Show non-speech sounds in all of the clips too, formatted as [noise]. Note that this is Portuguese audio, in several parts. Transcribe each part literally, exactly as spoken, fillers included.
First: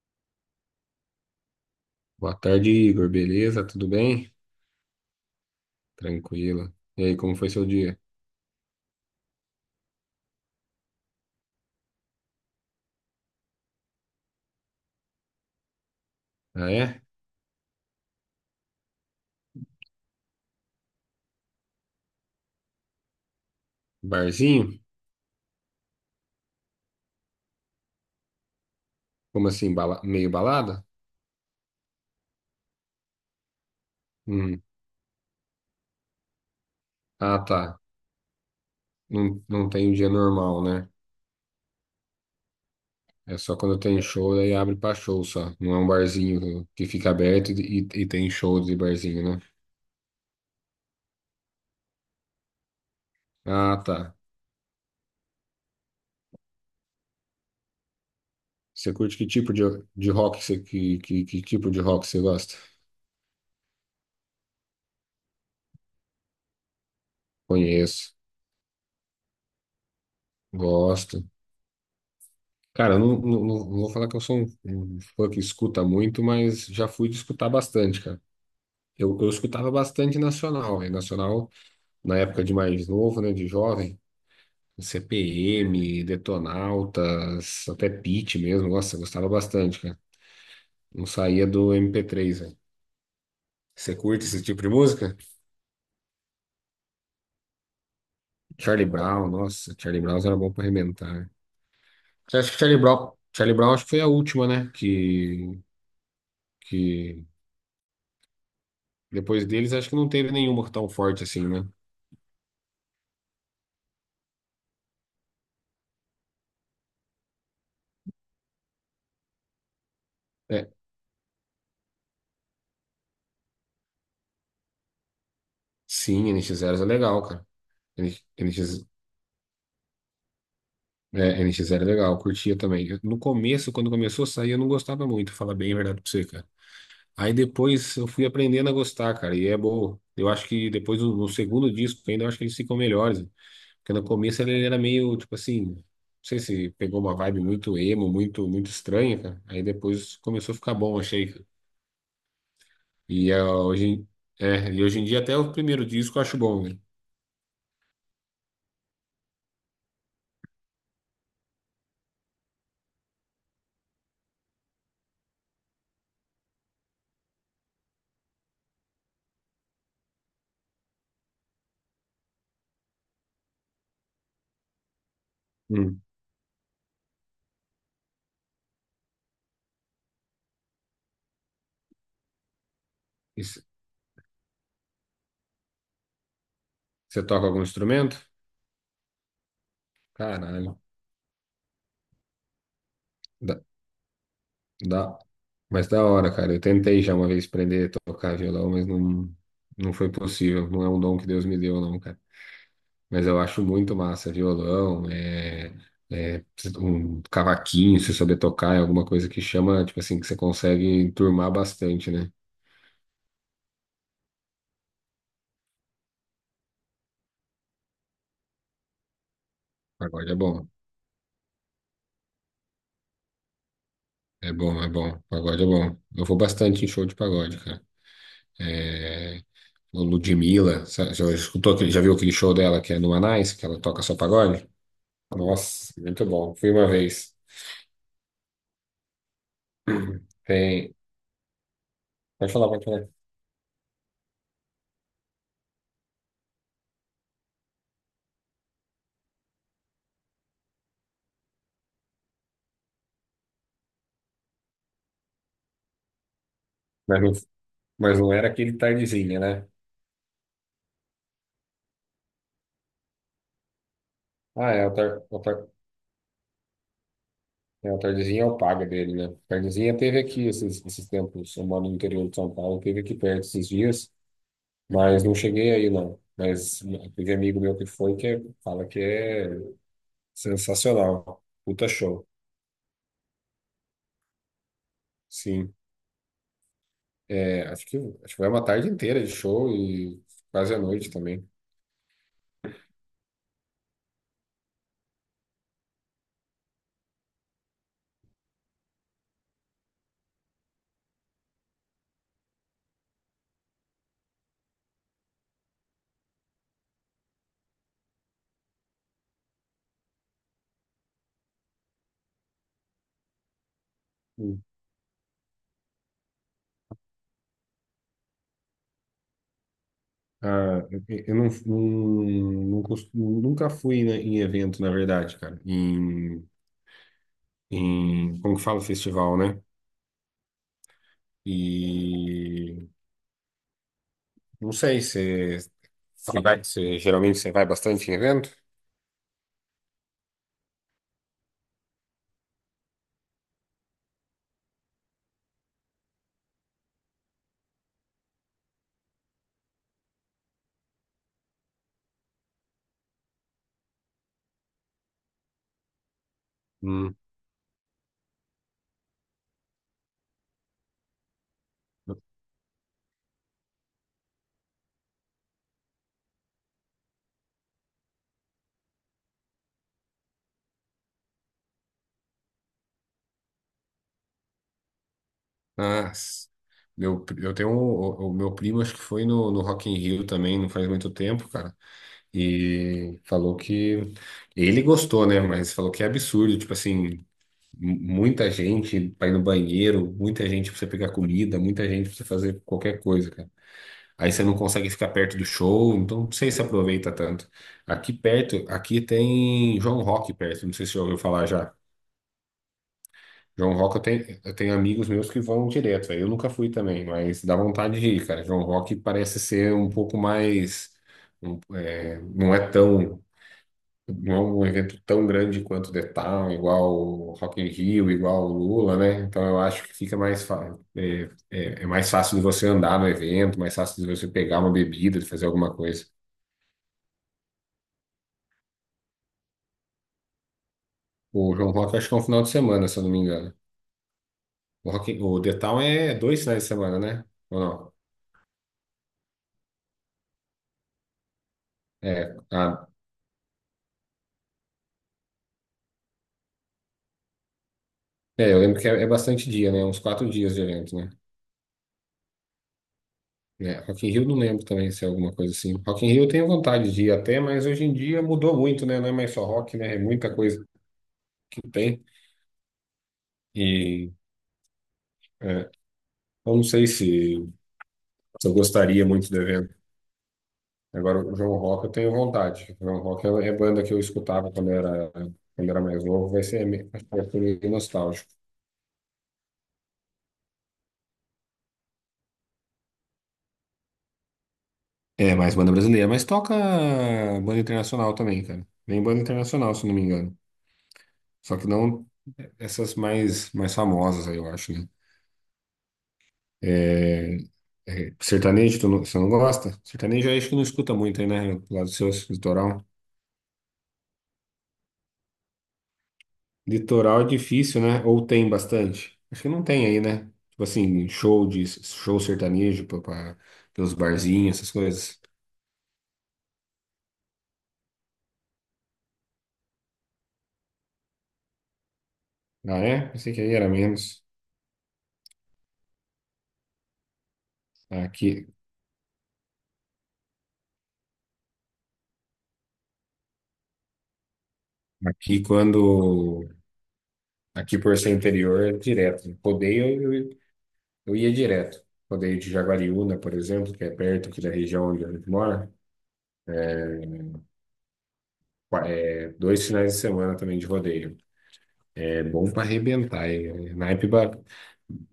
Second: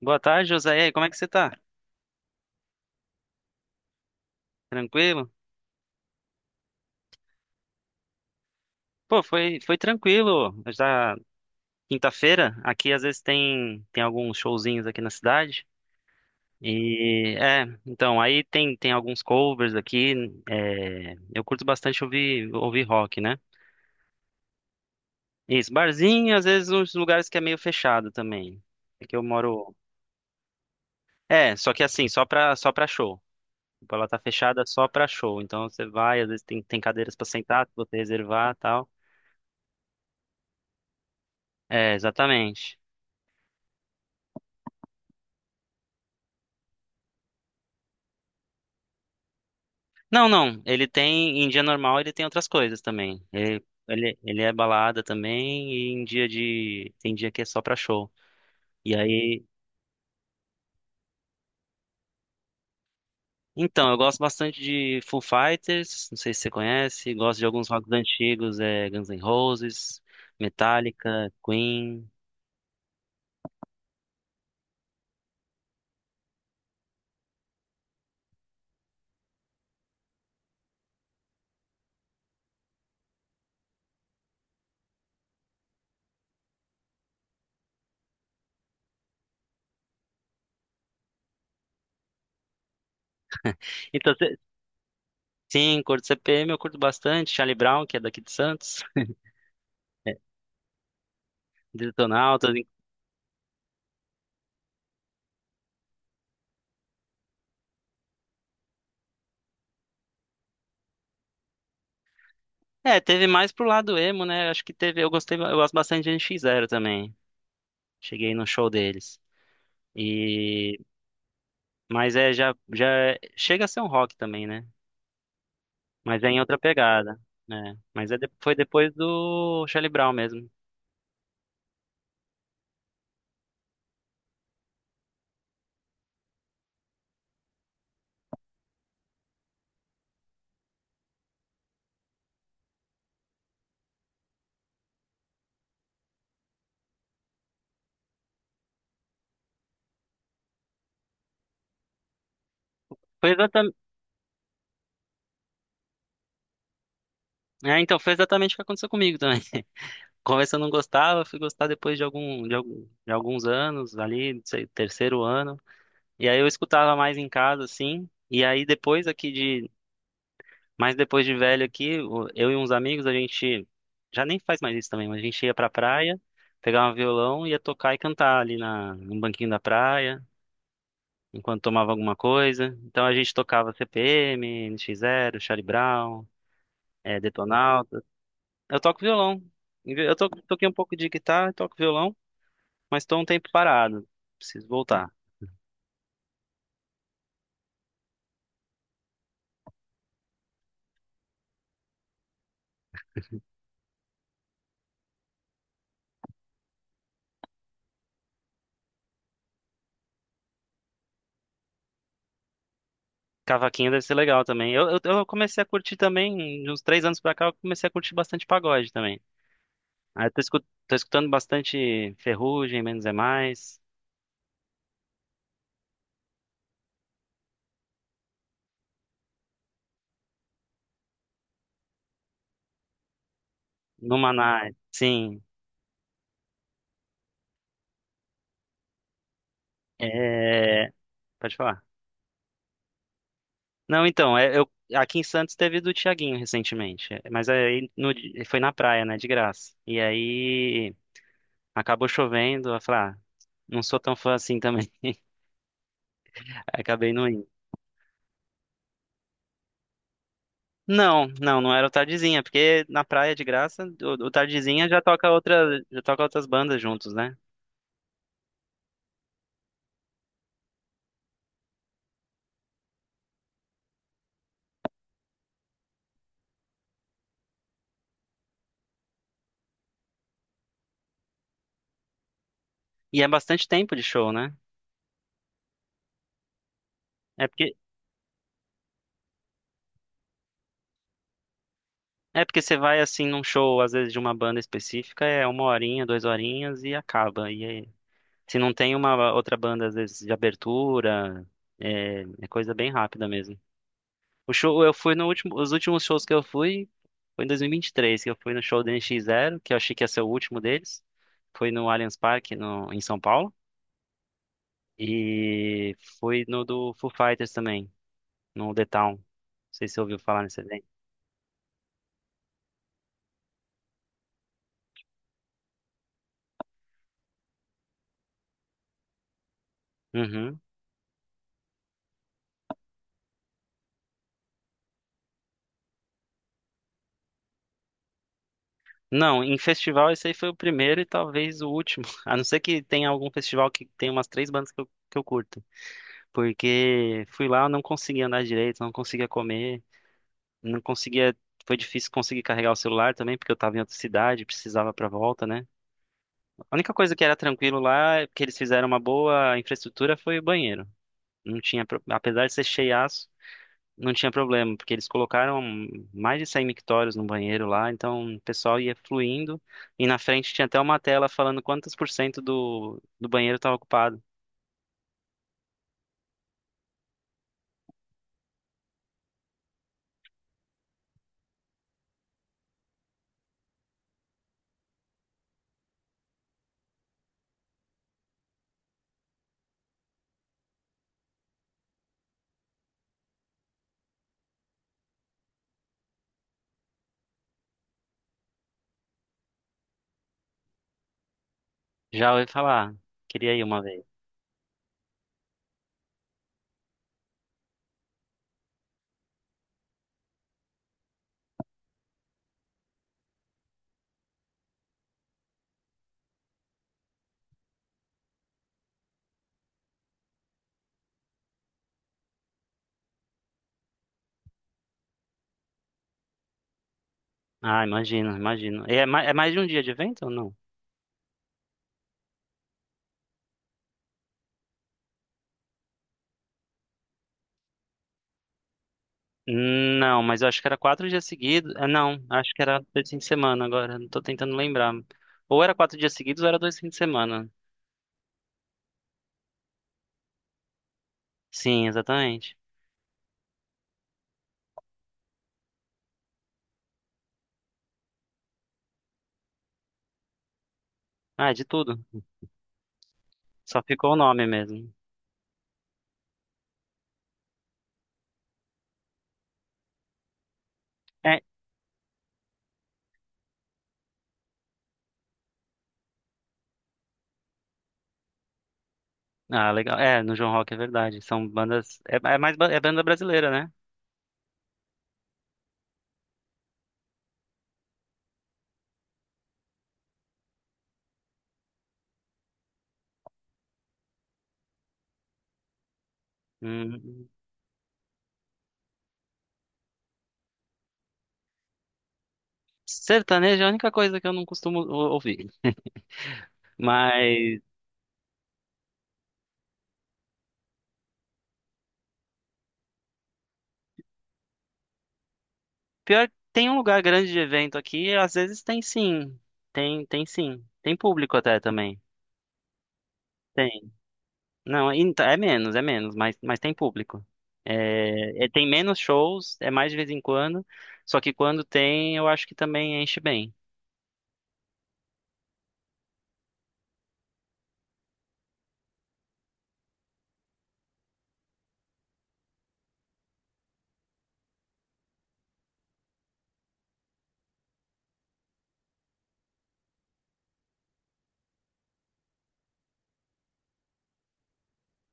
Boa tarde, José. E aí, como é que você tá? Boa tarde, Igor. Beleza? Tudo bem? Tranquilo? Tranquilo. E aí, como foi seu dia? Pô, foi, foi tranquilo. Já quinta-feira, aqui às vezes tem, tem alguns showzinhos aqui na cidade. Ah, é? E é, então, aí tem, tem alguns covers aqui. É, eu curto bastante ouvir, ouvir rock, né? Barzinho? Isso, barzinho, às vezes uns lugares que é meio fechado também. É que eu Como assim? moro. bala- Meio balada? É, só que assim, só pra, só pra show. Tipo, ela tá Hum. fechada só pra show. Então você vai, às vezes tem, tem cadeiras pra Ah, tá. sentar, se você reservar e tal. Não, não tem um dia normal, né? É, exatamente. É só quando tem show, aí abre pra show só. Não é um barzinho que fica aberto e, e tem show de barzinho, né? Não, não. Ele tem, em dia normal, ele tem outras coisas também. Ele, Ah, tá. ele, ele é balada também e em dia de, tem dia que é só pra show. Você E curte que aí, tipo de, de rock você, que, que, que tipo de rock você gosta? então, eu gosto bastante de Foo Fighters, não sei se você conhece, gosto de alguns rocks Conheço. antigos, é Guns N' Roses, Gosto. Metallica, Queen. Cara, eu não, não, não- vou falar que eu sou um, um fã que escuta muito, mas já fui de escutar bastante, cara. Eu, eu escutava bastante nacional, e nacional na época de mais novo, né, de jovem, C P M, Detonautas, até Pitty mesmo, nossa, eu gostava bastante, cara. Não saía do mp três velho. Você Então, curte cê- esse tipo de música? sim, curto C P M, eu curto bastante, Charlie Brown, que é daqui de Santos, Charlie Brown, nossa, Charlie [laughs] é, Brown era bom pra arrebentar, né? Você acha Detonautas. que Charlie Brown, Charlie Brown acho que foi a última, né, que, que depois deles acho que não teve nenhuma tão forte assim, né? É, teve mais pro lado emo, né? Acho que teve, eu gostei, eu gosto bastante de N X Zero também. Cheguei no show deles. É, E mas é já já é- chega a ser um rock também, né? Mas sim, é N em nx outra zero é pegada, legal, cara. né? N Mas é de- foi NX, depois do Charlie Brown mesmo. é, nx zero é legal, eu curtia também. Eu- No começo, quando começou a sair, eu não gostava muito, falar bem a verdade pra você, cara. Aí depois eu fui aprendendo a gostar, cara, e é bom. Eu acho que depois, no no segundo disco ainda, eu acho que eles ficam melhores. Porque no começo ele era meio, tipo assim, não sei se pegou uma vibe muito emo, muito, muito estranha, cara. Aí depois começou a ficar bom, achei, cara. Foi E, é, exatamente, hoje, em- é, e hoje em dia até o primeiro disco eu acho bom, né? é, então foi exatamente o que aconteceu comigo também. [laughs] Começo eu não gostava, fui gostar depois de algum de, algum- de alguns anos ali, não sei, terceiro ano. E aí eu escutava mais em casa assim. E aí depois aqui Mas depois de velho aqui, o- eu e uns amigos, a gente já nem faz mais isso também, mas a gente ia pra Hum. praia, pegava um violão, ia tocar e cantar ali na, no banquinho da praia, enquanto tomava alguma coisa. Então a gente E c- tocava C P M, N X zero, Charlie Brown, eh, Você toca algum Detonautas. instrumento? Eu toco violão. Eu to- toquei um Caralho. pouco de guitarra, toco violão, mas tô um tempo Da, parado. Preciso voltar. da, mas da hora, cara. Eu tentei já uma vez aprender a tocar violão, mas não, não foi possível. Não é um dom que Deus me deu, não, cara. Mas eu acho muito massa violão, é, é um cavaquinho, se souber tocar, é alguma coisa que chama, tipo assim, que você consegue enturmar bastante, né? Cavaquinho deve ser legal também. Eu, eu, eu comecei a curtir também, de uns três anos pra cá, eu comecei a curtir bastante pagode também. Ah, eu Pagode é tô, escu- bom. tô escutando bastante Ferrugem, Menos é Mais, É bom, é bom. Pagode é bom. Eu vou bastante em show de pagode, cara. É, o Ludmilla, sabe, já escutou, aquele- já viu aquele show dela que é no Anais, que ela toca só no pagode? Maná. Sim. Nossa, muito bom. Fui uma vez. É, Tem. pode falar. Pode falar, pode falar. Não, então, é, eu, aqui em Santos teve do Thiaguinho recentemente, é, mas aí no di- foi na praia, né, de graça. E aí acabou chovendo, eu falei, ah, não sou tão fã assim também. [laughs] Aí acabei Mas não não, indo. mas não era aquele tardezinha, né? Não, não, não era o Tardezinha, porque na praia de graça, o, o Ah, é, Tardezinha o, já tar, toca o, tar, outra, já toca outras bandas juntos, né? é, o tardezinha é o paga dele, né? Tardezinha teve aqui esses, esses tempos. Eu moro no interior de São Paulo, teve aqui perto esses dias, mas não cheguei aí, não. Mas teve amigo meu que foi que é- fala que é sensacional. Puta show. E é bastante tempo de show, né? Sim. É É, porque acho que, acho que foi uma tarde inteira de show e quase a noite também. É porque você vai assim num show, às vezes de uma banda específica, é uma horinha, duas horinhas e acaba. E aí, se não tem uma outra banda, às vezes de abertura, é, é coisa bem rápida mesmo. O show, eu fui no último, os últimos shows que eu fui foi em dois mil e e vinte e três que eu fui no show do N X Zero, que eu achei que ia ser o último deles. Foi no Allianz Parque, no, em São Paulo. E fui no do Foo Fighters também, no The Town. Não sei se você ouviu falar nesse evento. Ah, eu não, não, não costumo- nunca fui, né, em evento, na verdade, cara. Em, em, como que fala, festival, né? Uhum. E não sei se você vai, você- geralmente você vai bastante em evento? Não, em festival esse aí foi o primeiro e talvez o último. [laughs] A não ser que tenha algum festival que tenha umas três bandas que eu, que eu curto. Porque fui lá, eu não conseguia andar direito, não conseguia comer, não conseguia. Foi difícil conseguir carregar o celular também, porque eu tava em outra cidade, precisava pra volta, né? A única coisa Hum. que era tranquilo lá, que eles fizeram uma boa infraestrutura, foi o banheiro. Não tinha, pro- apesar de ser cheiaço, não tinha problema, porque eles colocaram mais de cem mictórios no banheiro lá, então o pessoal ia fluindo e na frente tinha até uma tela falando quantos por cento do, do banheiro estava ocupado. Ah, s- meu, pri- eu tenho um, o, o meu primo, acho que foi no, no Rock in Rio também, não faz muito tempo, cara. E falou que ele gostou, né? Mas falou que é absurdo, tipo assim. M- Muita gente pra ir no banheiro, muita gente pra você pegar comida, muita gente pra você fazer qualquer coisa, cara. Aí você não consegue ficar perto do show, então não sei se aproveita tanto. Aqui perto, aqui tem João Rock perto, não sei se você já ouviu falar já. Já ouvi falar, queria ir João uma Rock eu vez. tenho, eu tenho amigos meus que vão direto, aí eu nunca fui também, mas dá vontade de ir, cara. João Rock parece ser um pouco mais, um- é, não é tão não é um evento tão grande quanto o The Town, igual o Rock in Rio, igual o Lula, né? Então eu acho que fica mais fácil. É, é- é mais fácil de você andar no evento, mais fácil de você pegar uma bebida, de fazer alguma coisa. Ah, imagino, imagino. E É, ma- é mais de um dia de evento ou não? O João Rock acho que é um final de semana, se eu não me engano. O, Rock, in- o The Town é dois finais de semana, né? Ou não? Não, mas eu acho que era quatro dias seguidos. Ah, não, É, acho que era ah, dois fins de semana agora, não tô tentando lembrar. Ou era quatro dias seguidos ou era dois fins de semana. é, eu lembro que é, é bastante dia, né? Uns quatro dias de evento, né? Sim, exatamente. É, Rock in Rio não lembro também se é alguma coisa assim. Rock in Rio eu tenho vontade de ir até, mas hoje em dia mudou muito, né? Não é mais só rock, né? É muita coisa Ah, que de tudo. tem. Só ficou E o nome mesmo. é, eu não sei se, se eu gostaria muito do evento. Agora, o João Rock eu tenho vontade. O João Rock é é banda que eu escutava quando era, quando era mais novo, vai ser meio, acho que vai ser meio nostálgico. Ah, legal. É, no João Rock é verdade. São bandas. É, é mais ba- é banda brasileira, né? É, mais banda brasileira, mas toca banda internacional também, cara. Vem banda internacional, se não me engano. Só que não essas mais, mais famosas aí, eu acho, né? Hum, É, é, sertanejo, tu não, você não gosta? Sertanejo eu acho que não escuta muito aí, né? Lá do seu litoral. sertanejo é a única coisa que eu não costumo ou- ouvir. Litoral é Mas difícil, né? Ou tem bastante? Acho que não tem aí, né? Tipo assim, show de show sertanejo pra, pra- pelos barzinhos, essas coisas. pior, tem um lugar grande de evento aqui, às vezes tem sim. Tem, tem sim. Tem público até também. Ah, é? Pensei que aí era Tem. menos. Não, e- então, é menos, é menos, mas, mas tem público. É, Aqui, é- tem menos shows, é mais de vez em quando. Só que quando tem, eu acho que também enche bem. aqui quando. Aqui por ser interior é direto. Rodeio, eu, eu ia direto. Rodeio de Jaguariúna, por exemplo, que é perto aqui da região onde a gente mora. Qua- É, dois finais de semana também de rodeio. É bom pra arrebentar. É, naipe ba-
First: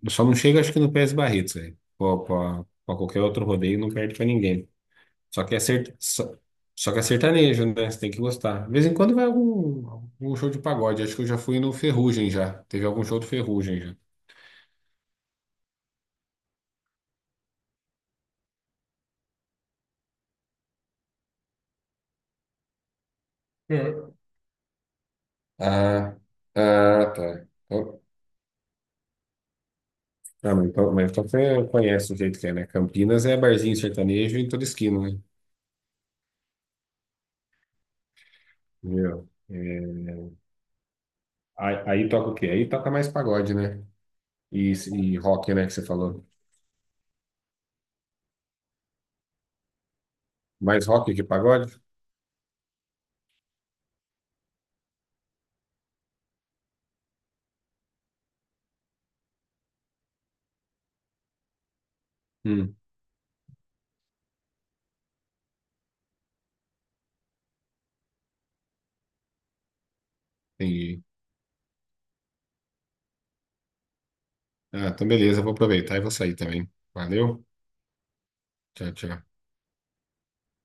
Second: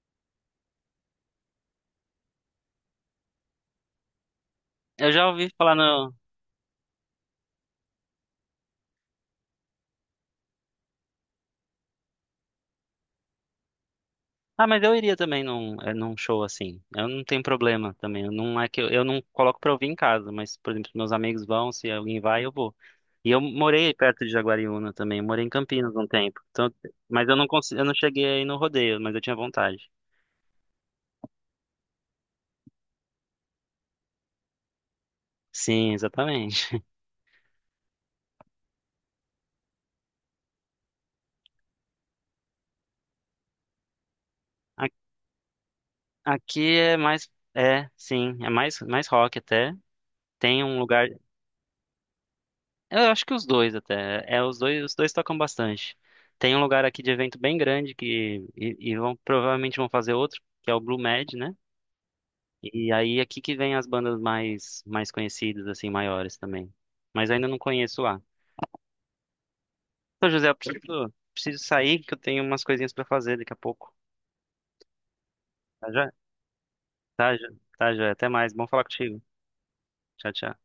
Só não chega, acho que no P S Barretos, velho. Pô, Pra pra qualquer outro rodeio, não perde pra ninguém. Eu já Só ouvi que é falar cert... no. só... Só que é sertanejo, né? Você tem que gostar. De vez em quando vai algum... algum show de pagode. Acho que eu já fui no Ferrugem já. Teve algum show do Ferrugem já. Ah, mas eu iria também num, é, num show assim. Eu não tenho problema também. Eu não é que eu, eu não coloco pra ouvir em casa, mas, por exemplo, meus amigos vão, se alguém vai, eu vou. E eu morei É. perto de Jaguariúna também. Eu morei em Campinas um Ah, tempo. Então, ah, mas eu não tá. consegui, eu não Então- cheguei aí no rodeio, mas eu tinha vontade. Ah, mas então, mas então você conhece o jeito que é, né? Campinas é barzinho sertanejo em toda esquina, né? Sim, exatamente. [laughs] Viu? É, Aí, aí toca o quê? Aí toca mais pagode, né? E, A- e rock, né, que você falou. Aqui é mais, é, sim, é mais mais rock até. Tem um Mais lugar, rock que pagode? Eu acho que os dois até. É, os dois, os dois tocam bastante. Tem um lugar aqui de evento bem grande que e, e vão provavelmente vão fazer outro, que é o Blue Med, né? E aí é aqui que vem as bandas mais mais conhecidas assim, maiores também. Mas ainda não conheço lá. Então, José, eu Entendi. preciso, preciso sair que eu tenho umas coisinhas pra fazer daqui a pouco. Ah, então beleza, eu vou Tá aproveitar e já? vou sair também. Tá, Valeu. já, tá já. Até mais. Bom falar Tchau, contigo. tchau. Tchau, tchau.